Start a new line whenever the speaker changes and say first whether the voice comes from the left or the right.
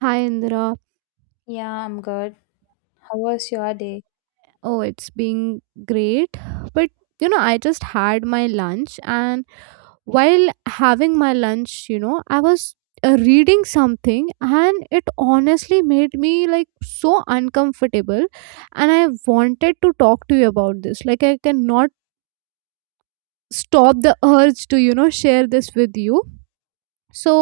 right: Hi Indra.
left: Yeah, I'm good. How was your day?
right: Oh, it's been great. But I just had my lunch, and while having my lunch, I was reading something, and it honestly made me like so uncomfortable. And I wanted to talk to you about this. Like, I cannot stop the urge to, share this with you. So,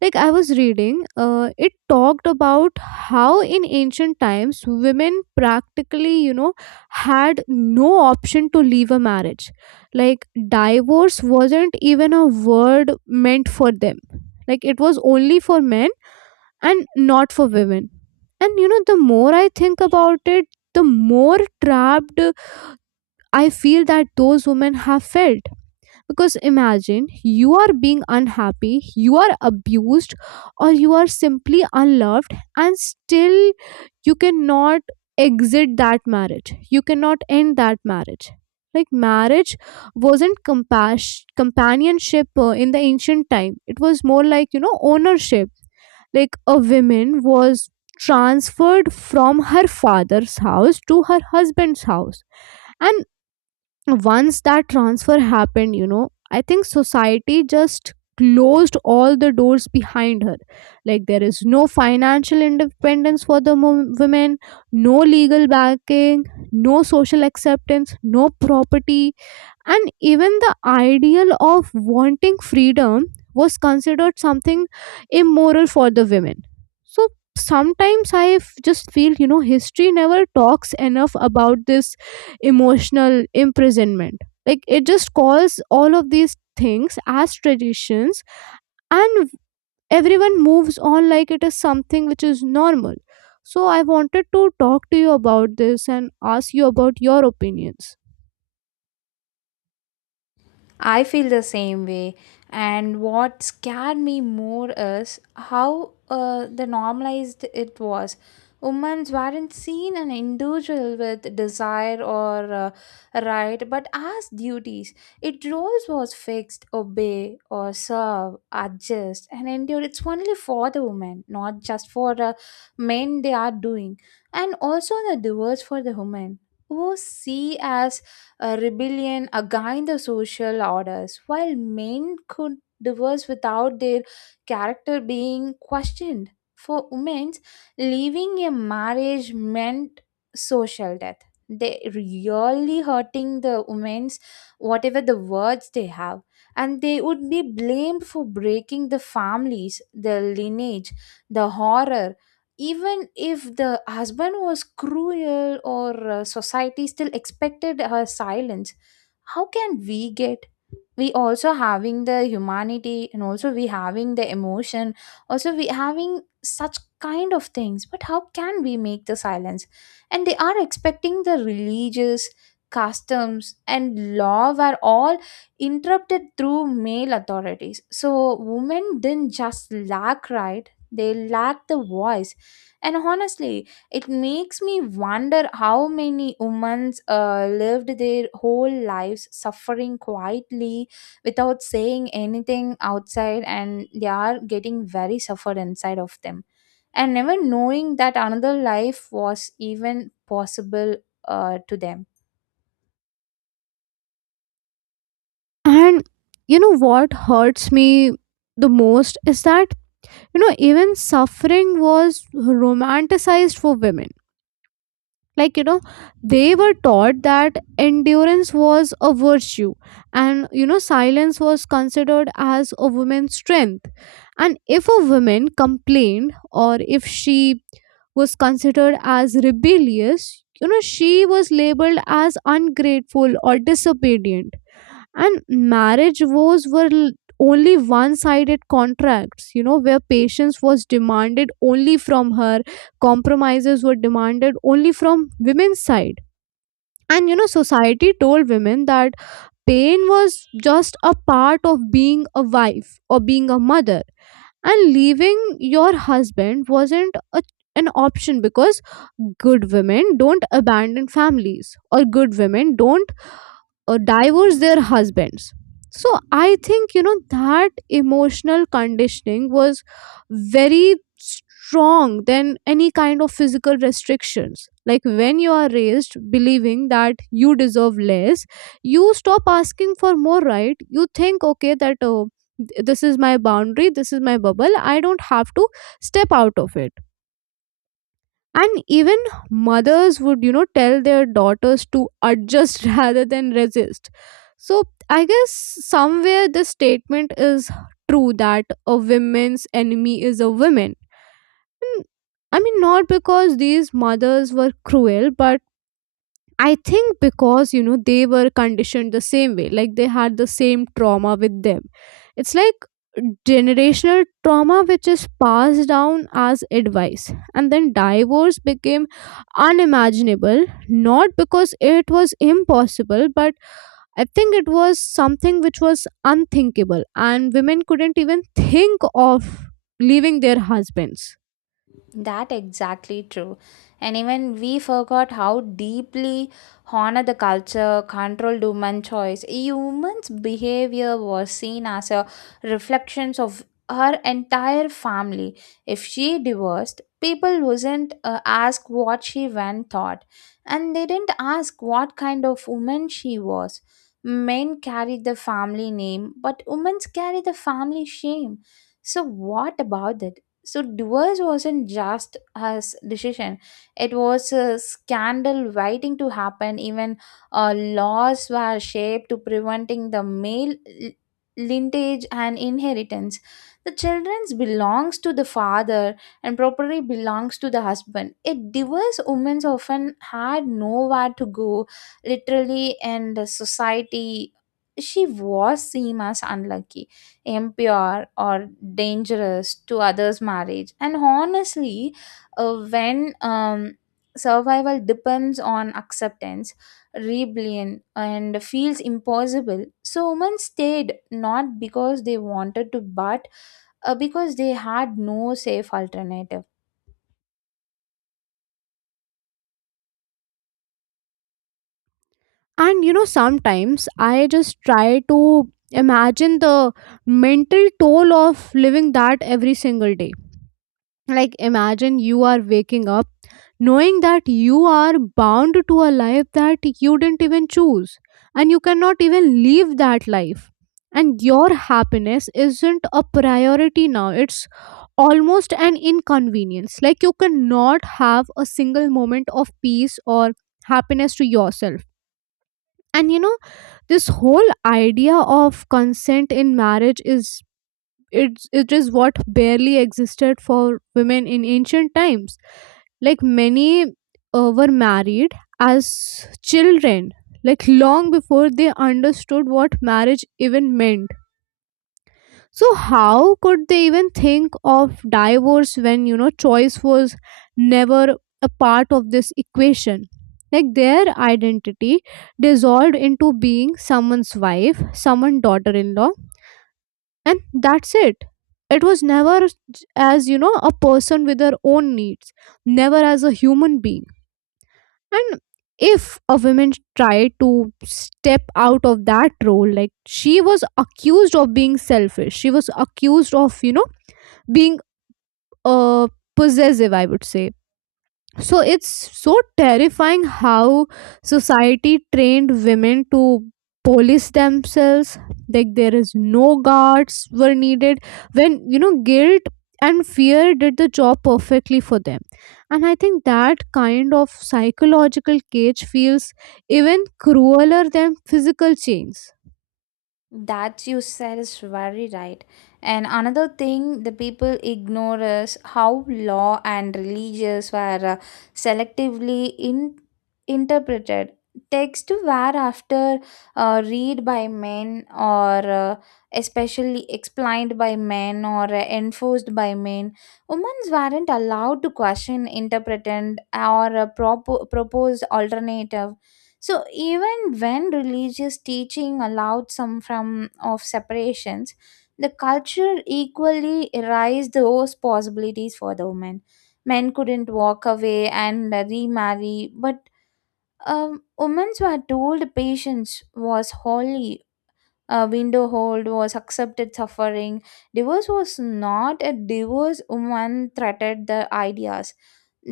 right: like I was reading it talked about how in ancient times women practically had no option to leave a marriage, like divorce wasn't even a word meant for them, like it was only for men and not for women. And the more I think about it, the more trapped I feel that those women have felt, because imagine you are being unhappy, you are abused, or you are simply unloved, and still you cannot exit that marriage. You cannot end that marriage. Like marriage wasn't companionship in the ancient time, it was more like, ownership. Like a woman was transferred from her father's house to her husband's house, and once that transfer happened, I think society just closed all the doors behind her. Like there is no financial independence for the women, no legal backing, no social acceptance, no property, and even the ideal of wanting freedom was considered something immoral for the women. So sometimes I just feel, history never talks enough about this emotional imprisonment. Like it just calls all of these things as traditions, and everyone moves on like it is something which is normal. So I wanted to talk to you about this and ask you about your opinions.
left: I feel the same way. And what scared me more is how the normalized it was. Women weren't seen an individual with desire or right, but as duties. It roles was fixed, obey or serve, adjust and endure. It's only for the women, not just for the men they are doing. And also the doers for the women who see as a rebellion against the social orders, while men could divorce without their character being questioned. For women, leaving a marriage meant social death. They really hurting the women's whatever the words they have, and they would be blamed for breaking the families, the lineage, the horror even if the husband was cruel or society still expected her silence. How can we get we also having the humanity and also we having the emotion also we having such kind of things, but how can we make the silence? And they are expecting the religious customs and law were all interrupted through male authorities, so women didn't just lack right, they lack the voice. And honestly, it makes me wonder how many women lived their whole lives suffering quietly without saying anything outside, and they are getting very suffered inside of them and never knowing that another life was even possible to them.
right: And what hurts me the most is that, even suffering was romanticized for women. Like they were taught that endurance was a virtue, and silence was considered as a woman's strength. And if a woman complained, or if she was considered as rebellious, she was labeled as ungrateful or disobedient. And marriage vows were only one-sided contracts, where patience was demanded only from her, compromises were demanded only from women's side. And society told women that pain was just a part of being a wife or being a mother, and leaving your husband wasn't a, an option, because good women don't abandon families, or good women don't divorce their husbands. So I think that emotional conditioning was very strong than any kind of physical restrictions. Like when you are raised believing that you deserve less, you stop asking for more, right? You think, okay, that oh, this is my boundary, this is my bubble, I don't have to step out of it. And even mothers would tell their daughters to adjust rather than resist. So I guess somewhere this statement is true, that a woman's enemy is a woman. And, I mean, not because these mothers were cruel, but I think because they were conditioned the same way, like they had the same trauma with them. It's like generational trauma which is passed down as advice, and then divorce became unimaginable not because it was impossible, but I think it was something which was unthinkable, and women couldn't even think of leaving their husbands.
left: That exactly true. And even we forgot how deeply honor the culture controlled human choice. Humans' behavior was seen as a reflections of her entire family. If she divorced, people wasn't ask what she went thought, and they didn't ask what kind of woman she was. Men carried the family name, but women carry the family shame. So what about that? So divorce wasn't just his decision, it was a scandal waiting to happen. Even laws were shaped to preventing the male l- lineage and inheritance. The children's belongs to the father and property belongs to the husband. A divorced woman often had nowhere to go literally, and the society she was seen as unlucky, impure or dangerous to others marriage. And honestly, when survival depends on acceptance, rebellion and feels impossible, so women stayed not because they wanted to, but because they had no safe alternative.
right: And you know, sometimes I just try to imagine the mental toll of living that every single day. Like, imagine you are waking up knowing that you are bound to a life that you didn't even choose, and you cannot even leave that life. And your happiness isn't a priority now, it's almost an inconvenience. Like, you cannot have a single moment of peace or happiness to yourself. And this whole idea of consent in marriage is, it is what barely existed for women in ancient times. Like many were married as children, like long before they understood what marriage even meant. So how could they even think of divorce when choice was never a part of this equation? Like their identity dissolved into being someone's wife, someone's daughter-in-law, and that's it. It was never as you know a person with her own needs, never as a human being. And if a woman tried to step out of that role, like she was accused of being selfish, she was accused of being uh, possessive, I would say. So it's so terrifying how society trained women to police themselves. Like there is no guards were needed when guilt and fear did the job perfectly for them. And I think that kind of psychological cage feels even crueler than physical chains.
left: That you said is very right. And another thing the people ignore is how law and religious were selectively interpreted. Texts were after read by men or especially explained by men or enforced by men. Women weren't allowed to question, interpret, and or propose alternative. So even when religious teaching allowed some from of separations, the culture equally erased those possibilities for the women. Men couldn't walk away and remarry, but women were told patience was holy, a window hold was accepted suffering. Divorce was not a divorce woman threatened the ideas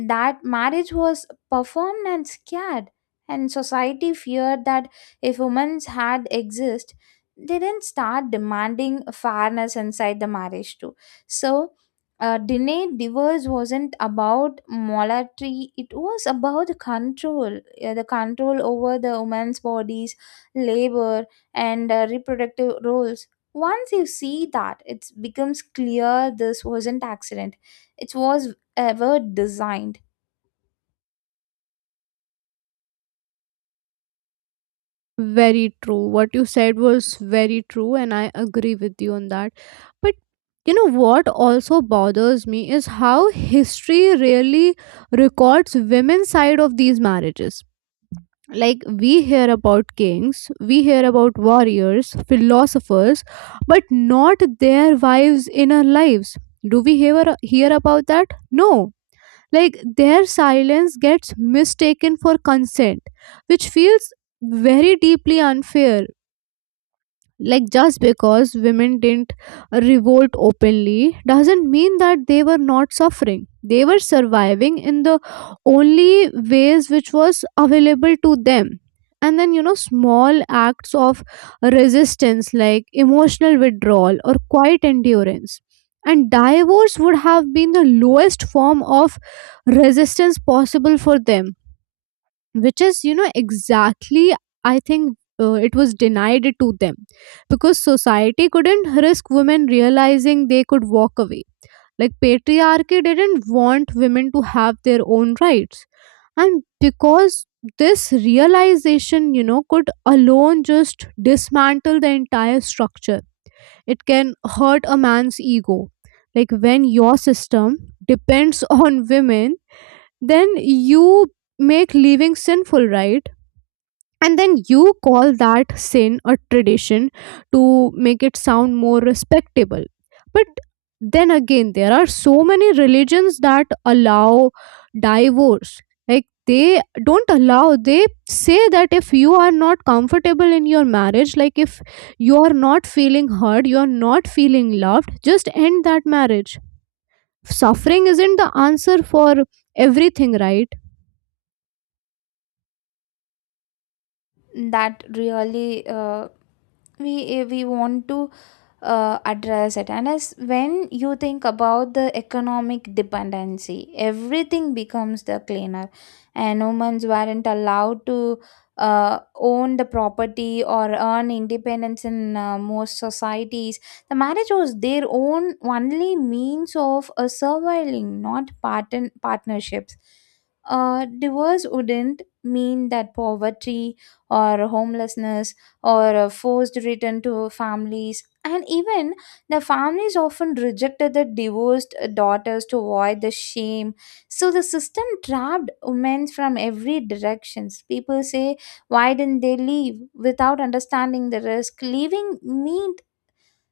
left: that marriage was performed and scared, and society feared that if women had exist, they didn't start demanding fairness inside the marriage too. So delayed divorce wasn't about monetary, it was about the control, the control over the women's bodies, labor, and reproductive roles. Once you see that, it becomes clear this wasn't accident, it was ever designed.
right: Very true. What you said was very true, and I agree with you on that. But what also bothers me is how history really records women's side of these marriages. Like we hear about kings, we hear about warriors, philosophers, but not their wives in our lives. Do we hear about that? No, like their silence gets mistaken for consent, which feels very deeply unfair. Like just because women didn't revolt openly doesn't mean that they were not suffering. They were surviving in the only ways which was available to them, and then small acts of resistance like emotional withdrawal or quiet endurance, and divorce would have been the lowest form of resistance possible for them, which is exactly I think it was denied it to them, because society couldn't risk women realizing they could walk away. Like patriarchy didn't want women to have their own rights, and because this realization could alone just dismantle the entire structure. It can hurt a man's ego. Like when your system depends on women, then you make leaving sinful, right? And then you call that sin a tradition to make it sound more respectable. But then again, there are so many religions that allow divorce. Like they don't allow, they say that if you are not comfortable in your marriage, like if you are not feeling heard, you are not feeling loved, just end that marriage. Suffering isn't the answer for everything, right?
left: That really we we want to address it. And as when you think about the economic dependency, everything becomes the cleaner. And humans weren't allowed to own the property or earn independence in most societies. The marriage was their own only means of surviving, not partnerships. Divorce wouldn't mean that poverty, or homelessness, or a forced return to families. And even the families often rejected the divorced daughters to avoid the shame. So the system trapped women from every directions. People say why didn't they leave without understanding the risk leaving me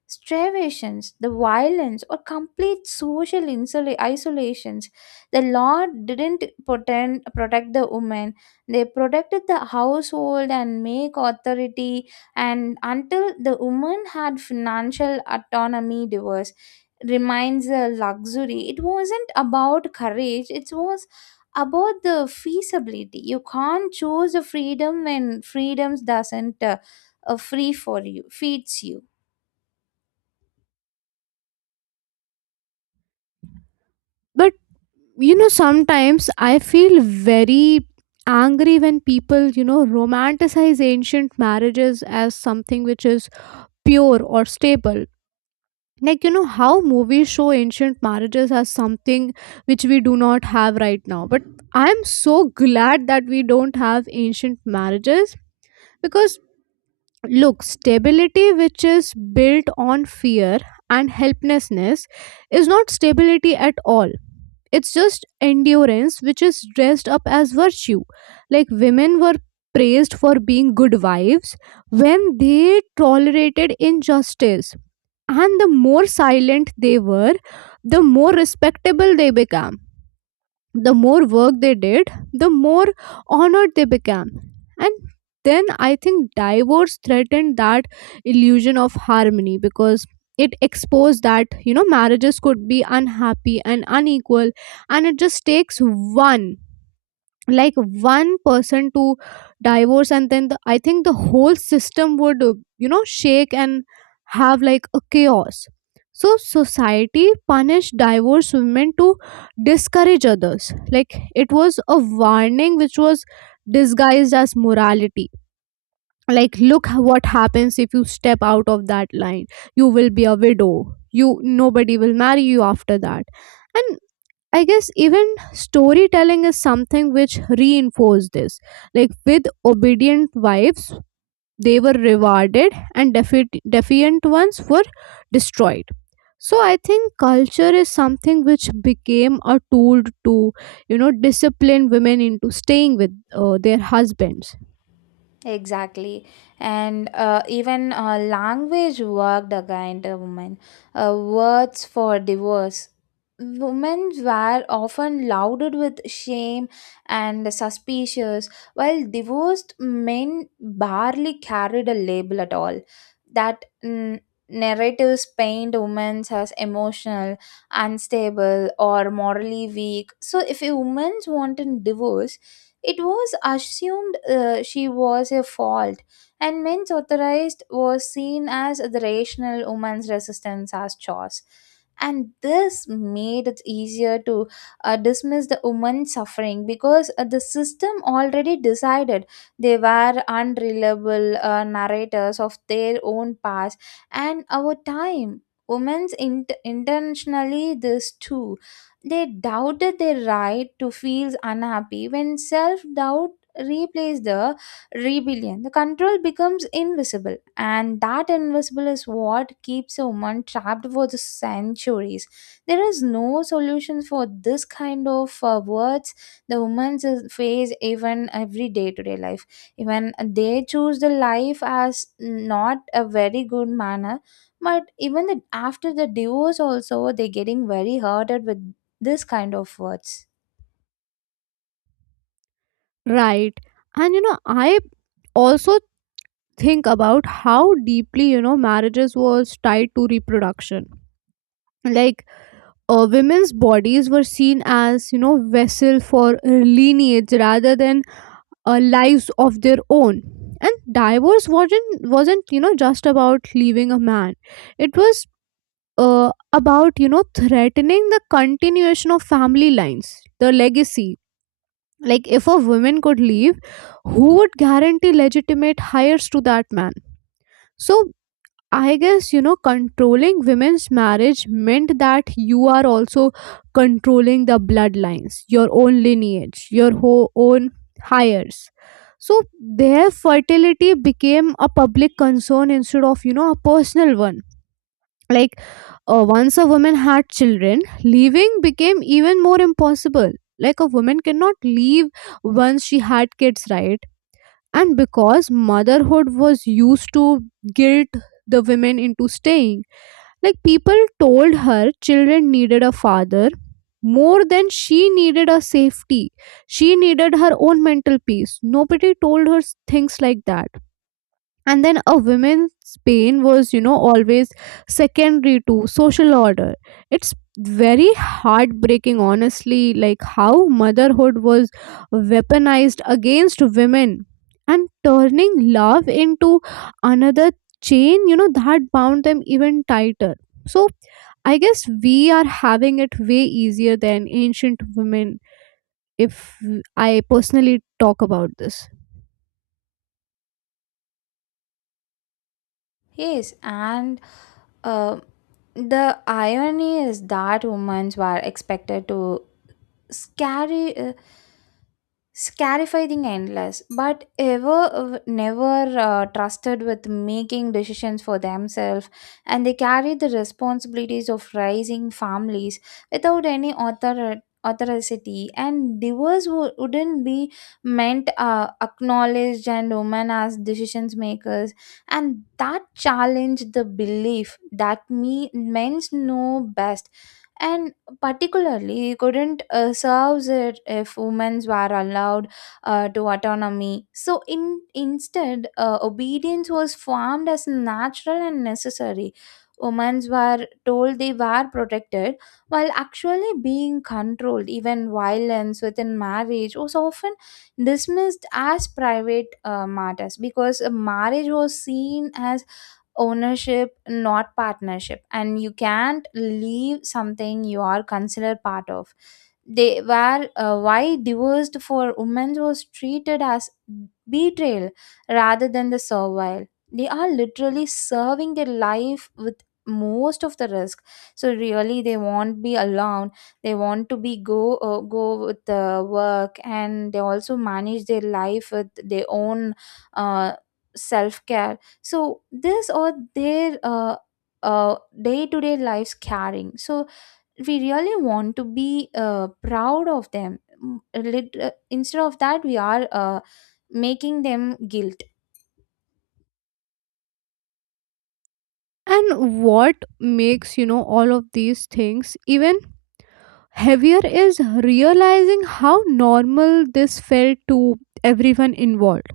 left: starvations, the violence, or complete isolations. The law didn't pretend, protect the women. They protected the household and make authority, and until the woman had financial autonomy, divorce remains a luxury. It wasn't about courage, it was about the feasibility. You can't choose the freedom when freedom doesn't free for you, feeds you.
right: But sometimes I feel very angry when people romanticize ancient marriages as something which is pure or stable. Like how movies show ancient marriages as something which we do not have right now. But I'm so glad that we don't have ancient marriages, because look, stability which is built on fear and helplessness is not stability at all. It's just endurance which is dressed up as virtue. Like women were praised for being good wives when they tolerated injustice. And the more silent they were, the more respectable they became. The more work they did, the more honored they became. And then I think divorce threatened that illusion of harmony, because it exposed that, you know, marriages could be unhappy and unequal, and it just takes one, like one person to divorce, and then the, I think the whole system would you know shake and have like a chaos. So society punished divorced women to discourage others. Like it was a warning which was disguised as morality. Like look what happens if you step out of that line, you will be a widow, you, nobody will marry you after that. And I guess even storytelling is something which reinforced this. Like with obedient wives, they were rewarded, and defiant ones were destroyed. So I think culture is something which became a tool to, you know, discipline women into staying with their husbands.
left: Exactly. And even language worked against a woman. Words for divorce. Women were often lauded with shame and suspicious, while divorced men barely carried a label at all. That narratives paint women as emotional, unstable, or morally weak. So, if a woman wanted divorce, it was assumed she was a fault, and men's authorized was seen as the rational woman's resistance as chores. And this made it easier to dismiss the woman's suffering, because the system already decided they were unreliable narrators of their own past and our time. Women's intentionally this too, they doubted their right to feel unhappy when self doubt replaces the rebellion. The control becomes invisible, and that invisible is what keeps a woman trapped for the centuries. There is no solution for this kind of words the women face even every day to day life. Even they choose the life as not a very good manner, but even the, after the divorce also, they're getting very hurted with this kind of words.
right: Right. And you know, I also think about how deeply, you know, marriages was tied to reproduction. Like women's bodies were seen as, you know, vessel for lineage rather than lives of their own. And divorce wasn't, you know, just about leaving a man. It was about, you know, threatening the continuation of family lines, the legacy. Like if a woman could leave, who would guarantee legitimate hires to that man? So I guess controlling women's marriage meant that you are also controlling the bloodlines, your own lineage, your own hires. So their fertility became a public concern instead of a personal one. Like once a woman had children, leaving became even more impossible. Like a woman cannot leave once she had kids, right? And because motherhood was used to guilt the women into staying, like people told her children needed a father more than she needed a safety. She needed her own mental peace. Nobody told her things like that, and then a woman's pain was, always secondary to social order. It's very heartbreaking, honestly, like how motherhood was weaponized against women and turning love into another chain, that bound them even tighter. So I guess we are having it way easier than ancient women, if I personally talk about this.
left: Yes, and uh, the irony is that women were expected to carry. Scarifying endless but ever never trusted with making decisions for themselves, and they carry the responsibilities of raising families without any authority. And divorce wouldn't be meant acknowledged and women as decisions makers, and that challenged the belief that me men's know best. And particularly couldn't serve it if women were allowed to autonomy. So in instead, obedience was formed as natural and necessary. Women were told they were protected while actually being controlled. Even violence within marriage was often dismissed as private matters, because marriage was seen as ownership not partnership, and you can't leave something you are considered part of. They were why divorced for women was treated as betrayal rather than the servile. They are literally serving their life with most of the risk, so really they won't be alone. They want to be go with the work, and they also manage their life with their own uh, self care. So this or their uh, day-to-day lives carrying, so we really want to be proud of them. Instead of that, we are making them guilt.
right: And what makes, all of these things even heavier is realizing how normal this felt to everyone involved.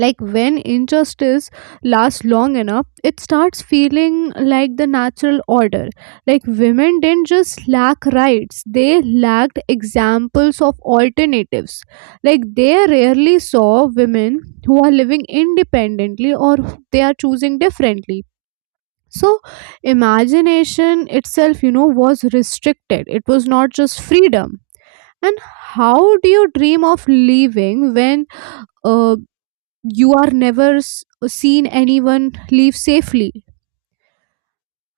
right: Like when injustice lasts long enough, it starts feeling like the natural order. Like women didn't just lack rights, they lacked examples of alternatives. Like they rarely saw women who are living independently or they are choosing differently, so imagination itself, was restricted, it was not just freedom. And how do you dream of leaving when uh, you are never seen anyone leave safely?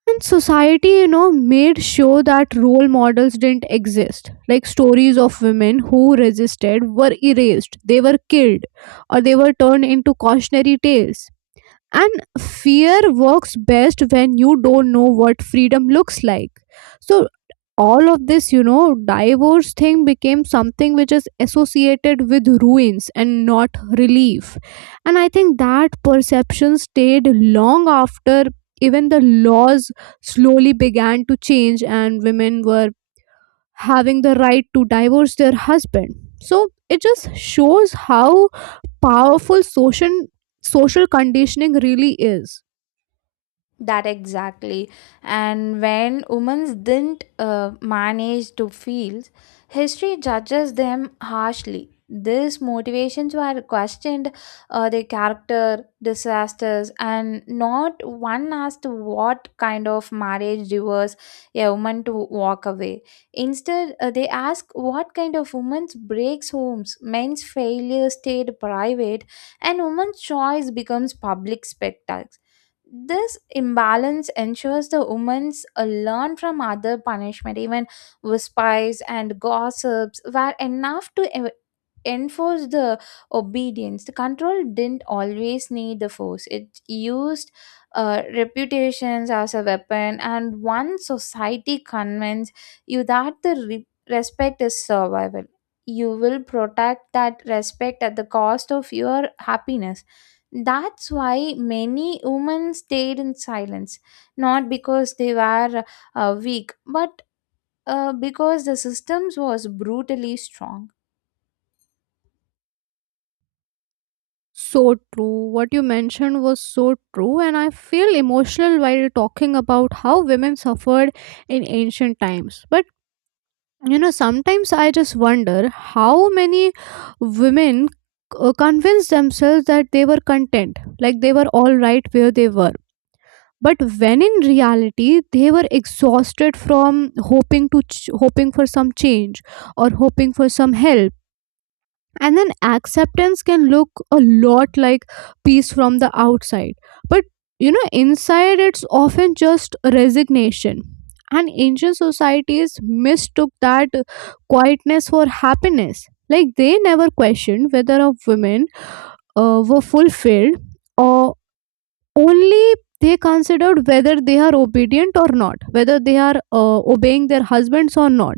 right: And society, made sure that role models didn't exist. Like stories of women who resisted were erased, they were killed or they were turned into cautionary tales. And fear works best when you don't know what freedom looks like. So all of this, divorce thing became something which is associated with ruins and not relief. And I think that perception stayed long after even the laws slowly began to change and women were having the right to divorce their husband. So it just shows how powerful social conditioning really is.
left: That exactly. And when women didn't manage to feel, history judges them harshly. These motivations were questioned, their character, disasters, and not one asked what kind of marriage reverse a woman to walk away. Instead, they ask what kind of woman's breaks homes. Men's failure stayed private, and woman's choice becomes public spectacle. This imbalance ensures the women's learn from other punishment. Even whispers and gossips were enough to enforce the obedience. The control didn't always need the force, it used reputations as a weapon. And once society convinces you that the respect is survival, you will protect that respect at the cost of your happiness. That's why many women stayed in silence, not because they were weak, but because the systems was brutally strong.
right: So true. What you mentioned was so true, and I feel emotional while talking about how women suffered in ancient times. But you know, sometimes I just wonder how many women convinced themselves that they were content, like they were all right where they were, but when in reality they were exhausted from hoping for some change or hoping for some help. And then acceptance can look a lot like peace from the outside, but inside it's often just resignation. And ancient societies mistook that quietness for happiness. Like they never questioned whether a woman were fulfilled, or only they considered whether they are obedient or not, whether they are obeying their husbands or not.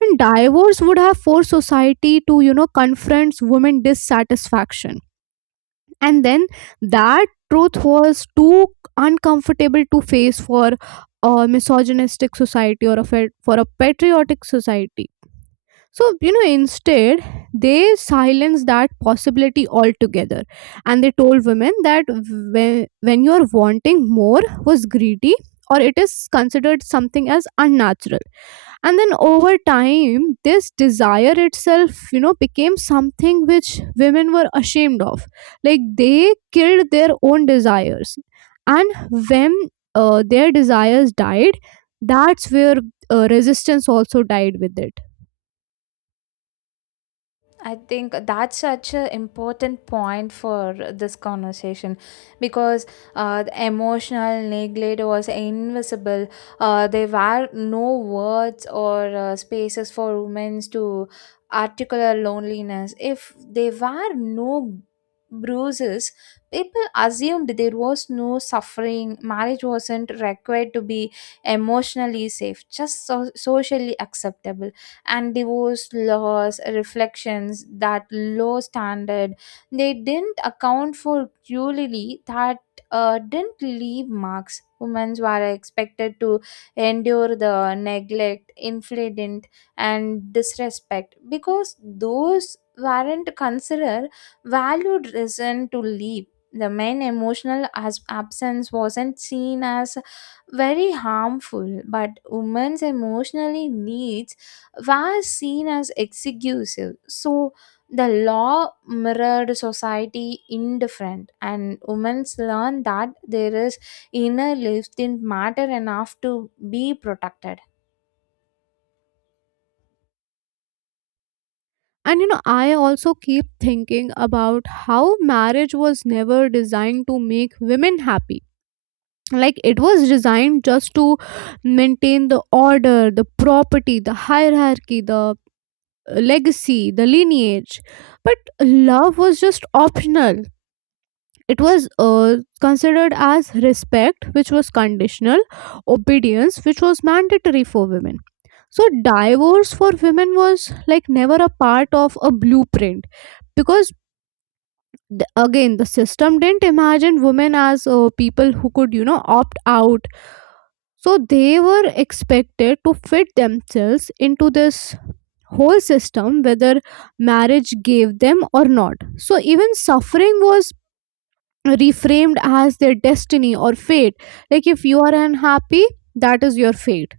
right: And divorce would have forced society to, you know, confront women dissatisfaction. And then that truth was too uncomfortable to face for a misogynistic society or a for a patriotic society. So, you know, instead, they silenced that possibility altogether. And they told women that when you're wanting more was greedy, or it is considered something as unnatural. And then over time, this desire itself, became something which women were ashamed of. Like they killed their own desires. And when their desires died, that's where resistance also died with it.
left: I think that's such an important point for this conversation because the emotional neglect was invisible. There were no words or spaces for women to articulate loneliness. If there were no bruises, people assumed there was no suffering. Marriage wasn't required to be emotionally safe, just socially acceptable, and divorce laws reflections that low standard. They didn't account for cruelty that didn't leave marks. Women were expected to endure the neglect infliction and disrespect because those weren't considered valued reason to leave. The main emotional as absence wasn't seen as very harmful, but women's emotionally needs were seen as executive. So the law mirrored society indifferent, and women learned that there is inner life didn't matter enough to be protected.
right: And you know, I also keep thinking about how marriage was never designed to make women happy. Like it was designed just to maintain the order, the property, the hierarchy, the legacy, the lineage, but love was just optional. It was considered as respect which was conditional, obedience which was mandatory for women. So divorce for women was like never a part of a blueprint, because again, the system didn't imagine women as people who could, you know, opt out. So they were expected to fit themselves into this whole system, whether marriage gave them or not. So even suffering was reframed as their destiny or fate. Like if you are unhappy, that is your fate.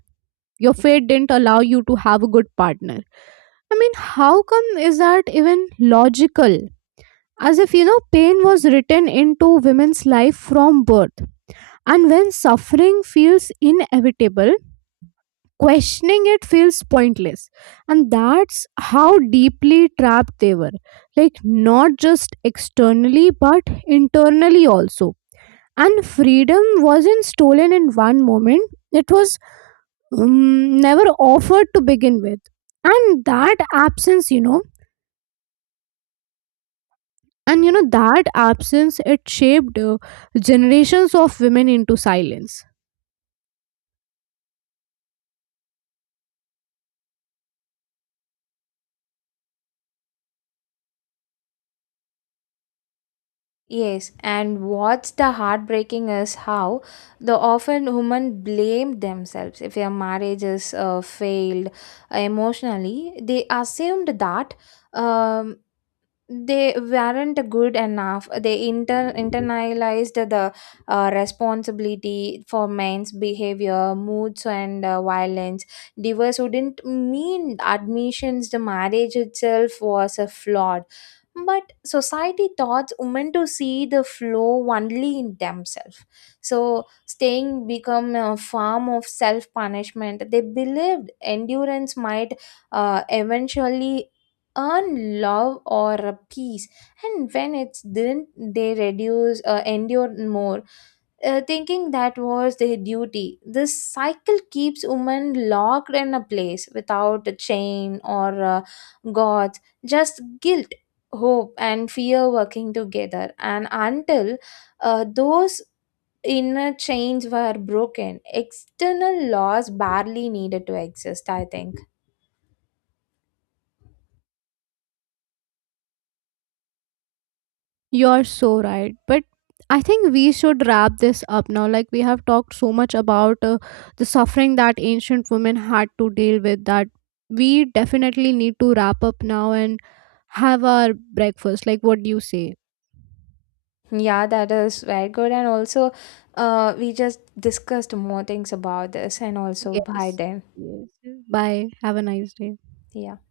right: Your fate didn't allow you to have a good partner. I mean, how come is that even logical? As if, you know, pain was written into women's life from birth. And when suffering feels inevitable, questioning it feels pointless, and that's how deeply trapped they were, like not just externally but internally also. And freedom wasn't stolen in one moment, it was never offered to begin with. And that absence, you know, and you know that absence it shaped generations of women into silence.
left: Yes, and what's the heartbreaking is how the often women blame themselves if their marriages failed emotionally. They assumed that um, they weren't good enough. They inter internalized the responsibility for men's behavior, moods, and violence. Divorce wouldn't mean admissions the marriage itself was a flaw, but society taught women to see the flow only in themselves. So staying become a form of self punishment. They believed endurance might eventually earn love or a peace, and when it didn't, they reduce endure more, thinking that was their duty. This cycle keeps women locked in a place without a chain or gods, just guilt, hope and fear working together. And until those inner chains were broken, external laws barely needed to exist, I think.
right: You're so right. But I think we should wrap this up now. Like, we have talked so much about the suffering that ancient women had to deal with, that we definitely need to wrap up now and have our breakfast. Like, what do you say?
left: Yeah, that is very good. And also, we just discussed more things about this and also by
right: Yes.
left: then.
right: Yes. Bye. Have a nice day.
left: Yeah.